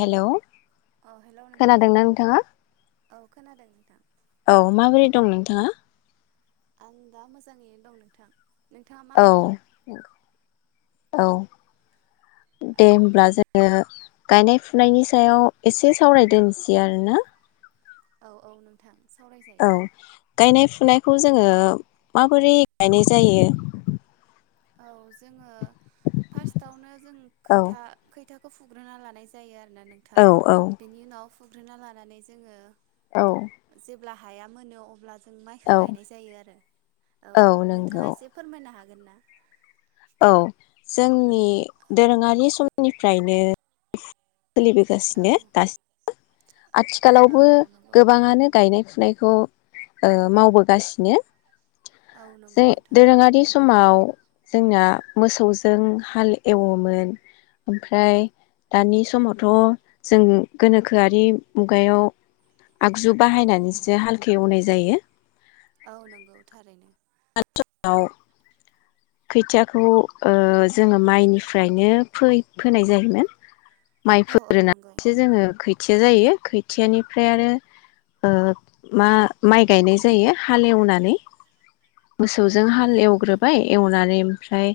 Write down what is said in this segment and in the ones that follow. Hello औ hello नोंथां खोनादोंना नोंथाङा? औ खोनादों नोंथां औ माबोरै दं नोंथाङा? आं दा मोजाङैनो दं नोंथां नोंथाङा औ माबोरै दं? औ औ दे होमब्ला जोङो गायनाय फुनायनि सायाव एसे सावराय दोनसै आरोना औ-औ नोंथां औ सावरायजायो गायनाय फुनाय खौ जोङो माबोरै गायनाय जायो औ जोङो फारसत आवनो जों औ खैथा-खैथा फुग्रोना लानाय जायो। ना नोंथां औ औ बेनि उनावफ फुग्रोना लानानै जोङो औ अब्ला हाया मोनो अब्लाज माइखो औ गायनाय जायो आरो। औ। नोंथाङा एसे फोरमायनो हागो [unintelligible] औ। जोंनि दोरोङारि समनिफ्रायनो औ सोलिबोगासिनो [unintelligible] औ आथिखालावबो औ नंगौ गोबाङानो गायनाय फु नायखौ ओ मावबोगासिनो। औ नंगौ जे नोंथां दोरोङारि समाव जोंना मोसौजों हाल एवोमोन। ओमफ्राय दानि समावथ जों गोनोखोआरि मुगायाव आगजु बाहायनानैसो हालखौ एवनाय जायो। औ नंगौ थारैनो। नाव खोथियाखौ ओ जोंङो माइनिफ्रायनो फोय-फोनाय जायोमोन। माइ औ औ नंगौ फोरोनासो जोंङो खै थिया जायो। खोथियानिफ्राय आरो ओ मा-माइ गायनाय जायो हालेवनानै। औ मोसौजों औ हाल नंगौ नोंथां एवग्रोबाय एवनानै ओमफ्राय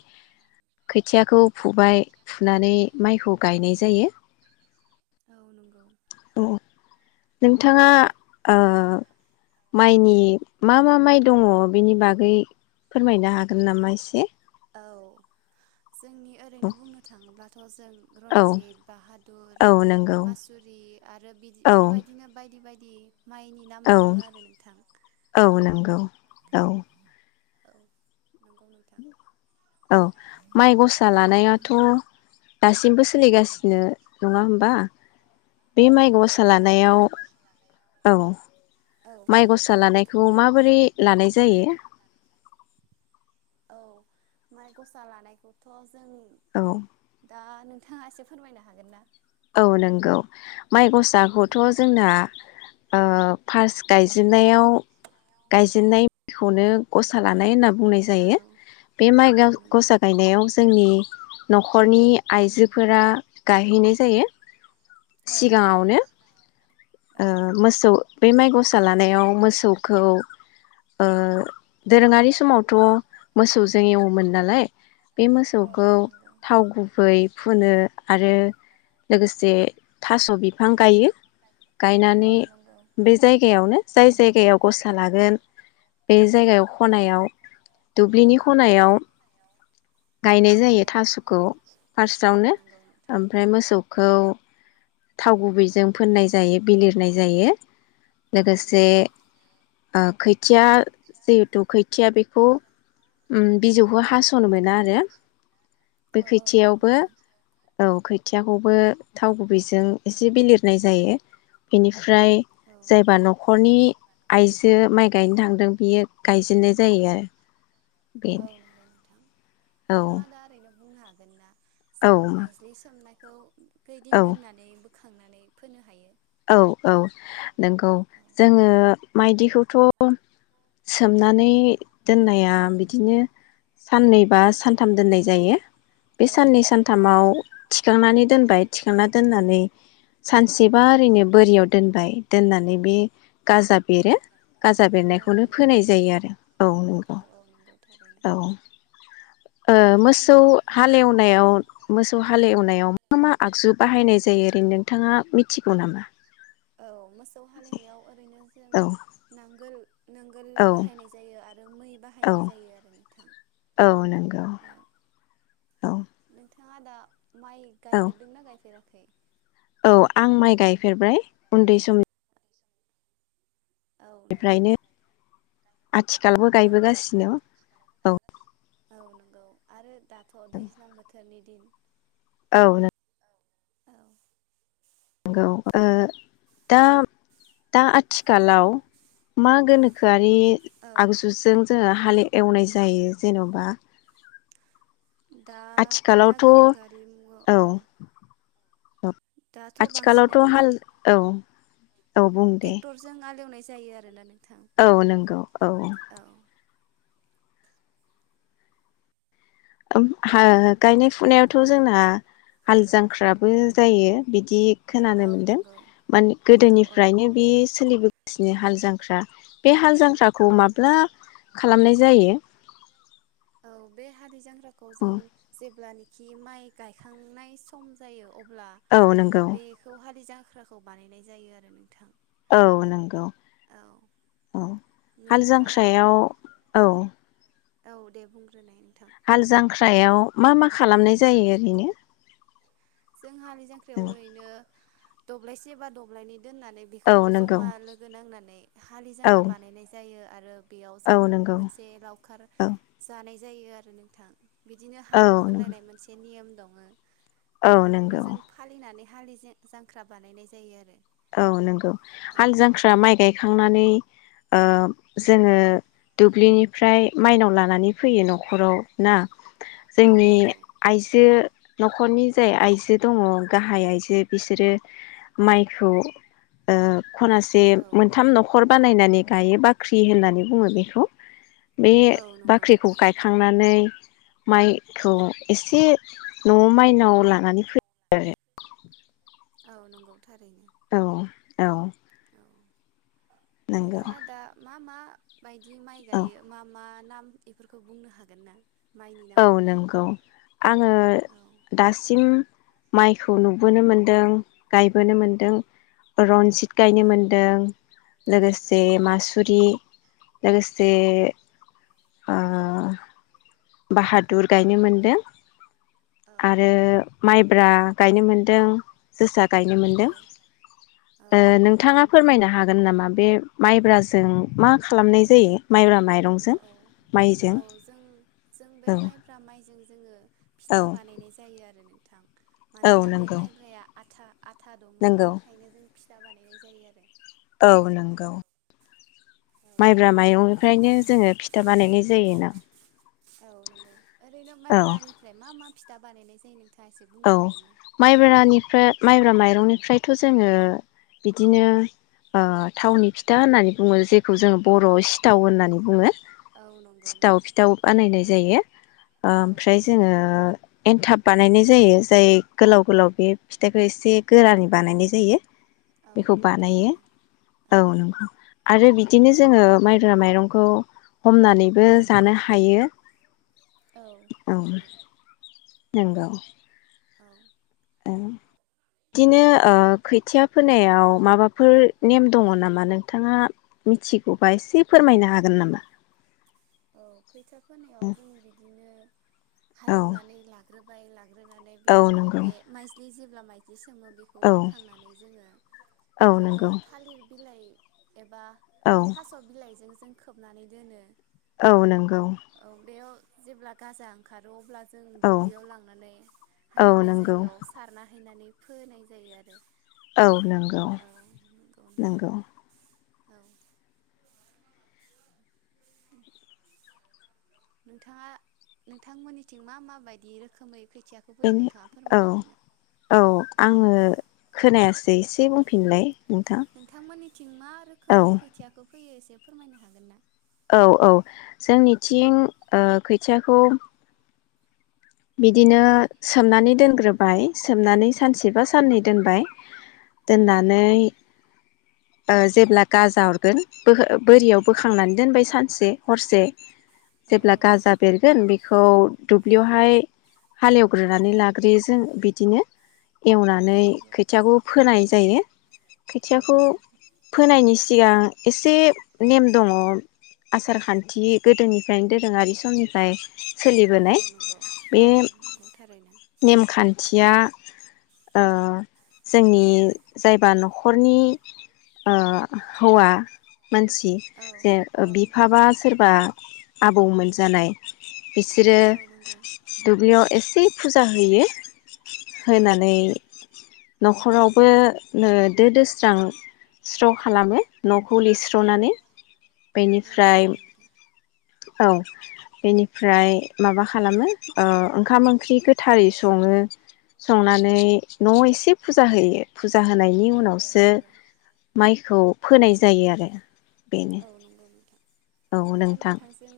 खोथियाखौ फुबाय फुनानै माइखौ गायनाय जायो। औ नंगौ। औ नोंथाङा ओ माइनि मा मा माइ दङ बेनि बागै फोरमायनो हागोन नामा एसे? औ जोंनि ओरैनो बुंनो थाङोब्ला जों औ रनजित बाहादुर औ नंगौ मासुरि आरो औ बिदिफोरबादिनो बायदि बायदि [unintelligible] माइनि नाम औ दङो आरो नोंथां औ। औ औ नंगौ नोंथां। औ माइ गसा लानायाथ' दासिमबो सोलिगासिनो नङा होमबा? बे औ माइ नंगौ गसा नोंथां लानायाव आरो औ औ माइ गसा लानाय खौ माबोरै लानाय जायो? औ माइ गस्ला लानायखौथ' जों औ दा नोंथाङा एसे फोरमायनो हागोन ना? औ नंगौ माइ गस आ खौथ' जोंना ओ फार्स्ट गायजेननायाव गायजेननायखौनो गसा लानाय होनना बुंनाय जायो बे माइ लानाय गाव गसा गायनायाव जोंनि नखरनि आइजोफोरा गायहैनाय जायो औ नंगौ सिगांङावनो ओ औ मोसौ बै माइ ग फिसा लानायाव मोसौखौ ओ दोरोंङारि समावथ मोसौसो एवोमोन नालाय बे औ मोसौखौ औ नंगौ थाव गुबै फुनो आरो लोगोसे थास बिफां गायो औ गायनानै नंगौ बे जायगायावनो जाय जायगायाव गस्ला लागोन बे जायगायाव खनायाव दुब्लिनि खनायाव गायनाय औ जायो थासखौ औ फार्स्टआवनो नंगौ नोंथां ओमफ्राय मोसौ खौ थाव गुबैजों फोननाय जायो बिलिरनाय जायो औ लोगोसे नंगौ ओ खै खोथिया जिहेथु खोथिया बेखौ उम बिजौखौ हासनो मोन दा आरो बे औ औ नंगौ खोथियावबो नोंथां औ खोथियाखौ बो थाव गु बिजों एसे बि लिरनाय जायो बेनि ओमफ्राय औ जायबा नंगौ नखरनि आइजो माइ गायनो थांदों बियो गायजेननाय जै आरो औ नंगौ नोंथां बेनो औ नोंथाङा दा ओरैनो बुंनो हागोन ना औ जों माइज्लि सोमनाय [inaudible] खैदिन औ दोननानै बोखांनानै फोनो हायो औ औ नंगौ औ जोङो माइलिखौथ सोमनानै दोननाया बिदिनो साननैबा सानथाम दोननाय जायो बे औ साननै नंगौ सानथामाव थारैनो थिखांनानै दोनबाय थिखांनानै दोननानै सानसेबा ओरैनो बोरियाव दोनबाय दोननानै बे गाजाब बेरो गाजा औ बेरनायखौनो नंगौ फोनाय जायो आरो औ नंगौ औ औ नंगौ थारैनो [inaudible] ओ नोंथाङा मोसौ दा हालेवनायाव औ मोसौ हालेवनायाव मा मा आगजु बाहायनाय जायो ओरै नोंथाङा मिथि गौ नामा औ मा सा खौ हालेवनायाव ओरैनो जों औ नांगोल नांगोल औ बाहायनाय जायो आरो मै औ बाहायनाय जायो आरो नोंथां औ नंगौ औ औ नोंथां। मा दा माइ औ गायफेरदोंना गायफेराखै [inaudible] औ आं माइ गायफेरबायबाय उन्दै समनि औ नंगौ बेनिफ्रायनो आथिखालबो औ गायबोगासिनो। औ। औ नंगौ आरो दाथ दैज्लां बोथोरनि दिन [unintelligible] औ नो औ नंगौ ओ दा दा आथिखालाव मा गोनोखोआ रि अखा आगजुजों जोङो हाले दोमैफ्रानि एवनाय जायो जेनबा दा दा आथिखालावथ' गोनोखोआरि मु औ अ दाथ' आथिखालावथ हाल औ। औ बुं दे टेक्टरजों हालेवनाय जायो आरोना नो औ नंगौ औ। उम हा दा गायनाय फुनायाव थ जोंना हाल जांख्राबो जायो बिदि खोनानो औ मोनदों नंगौ मानि औ औ गोदोनिफ्रायनो नंगौ बे नोंथां सोलिबोगासिनो हालजा जांख्रा बे हाल जांख्राखौ माब्ला खालामनाय जायो। औ बे हालिजां ख्राखौ जों जेब्लानि खि माइ गायखांनाय सम जायो अब ब्ला औ नंगौ बेखौ हालिजां ख्राखौ बानायनाय जायो आरो नोंथां। औ नंगौ औ उम हाल नोंथाङा जांख्रायाव औ। औ दे बुंग्रोनाय। नोंथां हाल जांख्रा ख्रायाव मा मा खालामनाय जायो ओरैनो। जों हालि जांख्रियाव ओरैनो दब्लायसे बा दब्लायनै दोननानै बेखौ औ नंगौ जमा लोगो नांनानै हालि औ जांख्रा बानायनाय जायो आरो बेयाव जों औ नंगौ मोनसे लावखार औ जानाय जायो आरो नोंथां बिदिनो औ हाब्रु नंगौ फुनलायनाय मोनसे नियम दङो औ बेफोरखौनो नंगौ जों फालिनानै हालि जें जांख्रा बानायनाय जायो आरो औ नंगौ हाल जांख्रा माइ गायखांनानै ओ जोङो दुब्लिनिफ्राय माइनाव लानानै फैयो नखराव ना औ जोंनि नंगौ आइजो नखरनि जाय आइजो दङ गाहाय आइजो बिसोरो माइ खौ ओ खनासे औ मोनथाम नखर बानायनानै गायो बाख्रि होननानै बुङो बेखौ बे औ नंगौ बाख्रिखौ नोंथां नंगौ गायखांनानै माइखौ एसे नआव माइनाव लानानै फै [inaudible] [unintelligible] औ नंगौ थारैनो औ औ औ नंगौ नोंथाङा दा मा मा बायदि माइ औ गायो मा मा नाम एफोरखौ बुंनो हागोन ना माइनि औ नामफोरखौ नंगौ आङो औ दासिम माइखौ नुबोनो मोनदों गायबोनो मोनदों रन जित रनजित मोनदों लोगोसे मासुरि जोसा मोनदों ओ नोंथाङा फोरमायनो हागोन नामा बे माइब्राजों मा खालामनाय जायो? गायनो मोन्दों लोगोसे मासुरि लोगोसे ओ बाहादुर गायनो मोनदों आरो माइब्रा गायनो मोन्दों जोसा गायनो मोनदों ओ नोंथाङा फोरमायनो हागोन नामा बे माइब्राजों मा खालामनाय जायो माइब्रा माइरंजों औ माइजों औ जों जों औ बे माइफ्रा माइ जों जोङो औ फिथा बानायनाय जायो आरोनो औ मानोना बे नंगौ माइब्राया आथा आथा दङ नंगौ बेखायनो जों फिथा बानायनाय जायो आरो औ नोंगौ माइब्रा माइरंनिफ्रायनो जोङो फिथा बानायनाय जायोना औ नंगौ ओरैनो औ माइब्रानिफ्राय मा मा फिथा बानायनाय जा औ माइब्रानिफ्रा माइब्रा माइरंनिफ्रायथ जोङो बिदिनो ओ थावनि फिथा होननानै बुङो जेखौ जोङो बरआव सिथाव होननानै बुङो औ नंगौ सिथाव नोंथां फिथाबो बानायनाय जायो औ ओमफ्राय जोङो एन्थाब बानायनाय जायो जाय गोलाव गोलाव बे फिथाखौ एसे गोरानै बानायनाय जायो औ बेखौ नंगौ बानायो थारैनो औ नंगौ आरो बि बिदिनो जोङो माइब्रा माइरंखौ हमनानैबो जानो हायो औ नंगौ नंगौ औ दिनो खोथिया फोनायाव माबाफोर नेम दङ नामा नोंथाङा मिथिगौबा एसे फोरमायनो हागोन नामा औ खैथा फोनायाव जों बिदिनो औ हालेवनानै लाग्रोब [unintelligible] ग्रोनानै औ बिनि उनाव नंगौ बे माइज्लि जिब होनब्ला माय [unintelligible] [unintelligible] बिखौ औ बोखांनानै जोङो औ खो नंगौ थालिर बिलाइ एबा औ थास बिलाइजों जों खोबनानै दोनो औ नंगौ औ बेयाव जेब्ला गाजा ओंखारो अब्ला जों औ दुब्लियाव लांनानै औ हालेवनाय नंगौ जायगायाव सारना हैनानै फोनाय जायो आरो औ नंगौ औ नंगौ औ नोंथाङा नोंथांमोननिथिं मा मा बायदि रोखोमै खै बेनो औ औ औ आङो खोनायासै एसे बुंफिन फिननाय नोंथांमोननिथिं मा रोखोमै खोथियाखौ फैयो एसे फोरमायनो हागोन ना? औ औ जोंनिथिं ओ खोथियाखौ औ बिदिनो सोमनानै दोनग्रोबाय सोमनानै सानसे बा साननै दोनबाय औ नंगौ दोननानै जेब्ला गाजा अरगोन बोरियाव बोखांनानै दोनबाय सानसे हरसे। औ जेब्ला औ गाजा बेरगोन बेखौ खौ दुब्लियावहाय हालेवग्रोनानै लाग्रोयो जों बिदिनो। औ एवनानै नंगौ खोथियाखौ फोनाय जायो। औ खोथियाखौ औ फोनायनि सि। सिगां एसे नेम दङ आसार खान्थि गोदोनिफ्रायनो दोरोङारि समनिफ्राय। औ सोलिबोनाय नंगौ बे औ नंगौ थारैनो नेमखान्थिया ओ जोंनि जायबा नखरनि ओ हौवा मानसि औ जे औ बिफाबा सोरबा बा आबौमोन जानाय बिसोरो औ नंगौ दुब्लियाव एसे फुजा होयो। औ होनानै नंगौ नखरावबो दो दोस्रां स्र खालामो औ गुुलिस्रनानै औ बेनिफ्राय नंगौ नोंथां औ बेनिफ्राय माबा खालामो ओ ओंखाम ओंख्रि गोथारै सङो संनानै नआव एसे फुजा होयो। फुजा होनायनि औ औ उनावसो नंगौ माइखौ फोनाय जायो आरो बेनो औ नंगौ नोंथां औ दा नोंथां नोंथांजों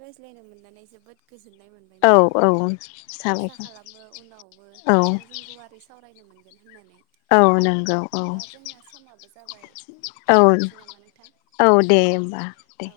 रायज्लाय रायलायनो मोननानै जोबोद गोजोननाय मोनबाय औ नोंथां औ आसा साबायखर खालामो उनावबो औ नोंथांजों गुवारै सावरायनो मोन होननानै औ नंगौ औ दा जोंना समाबो जाबाय औ दोनथनोसै नामा नोंथां औ दे होमबा दे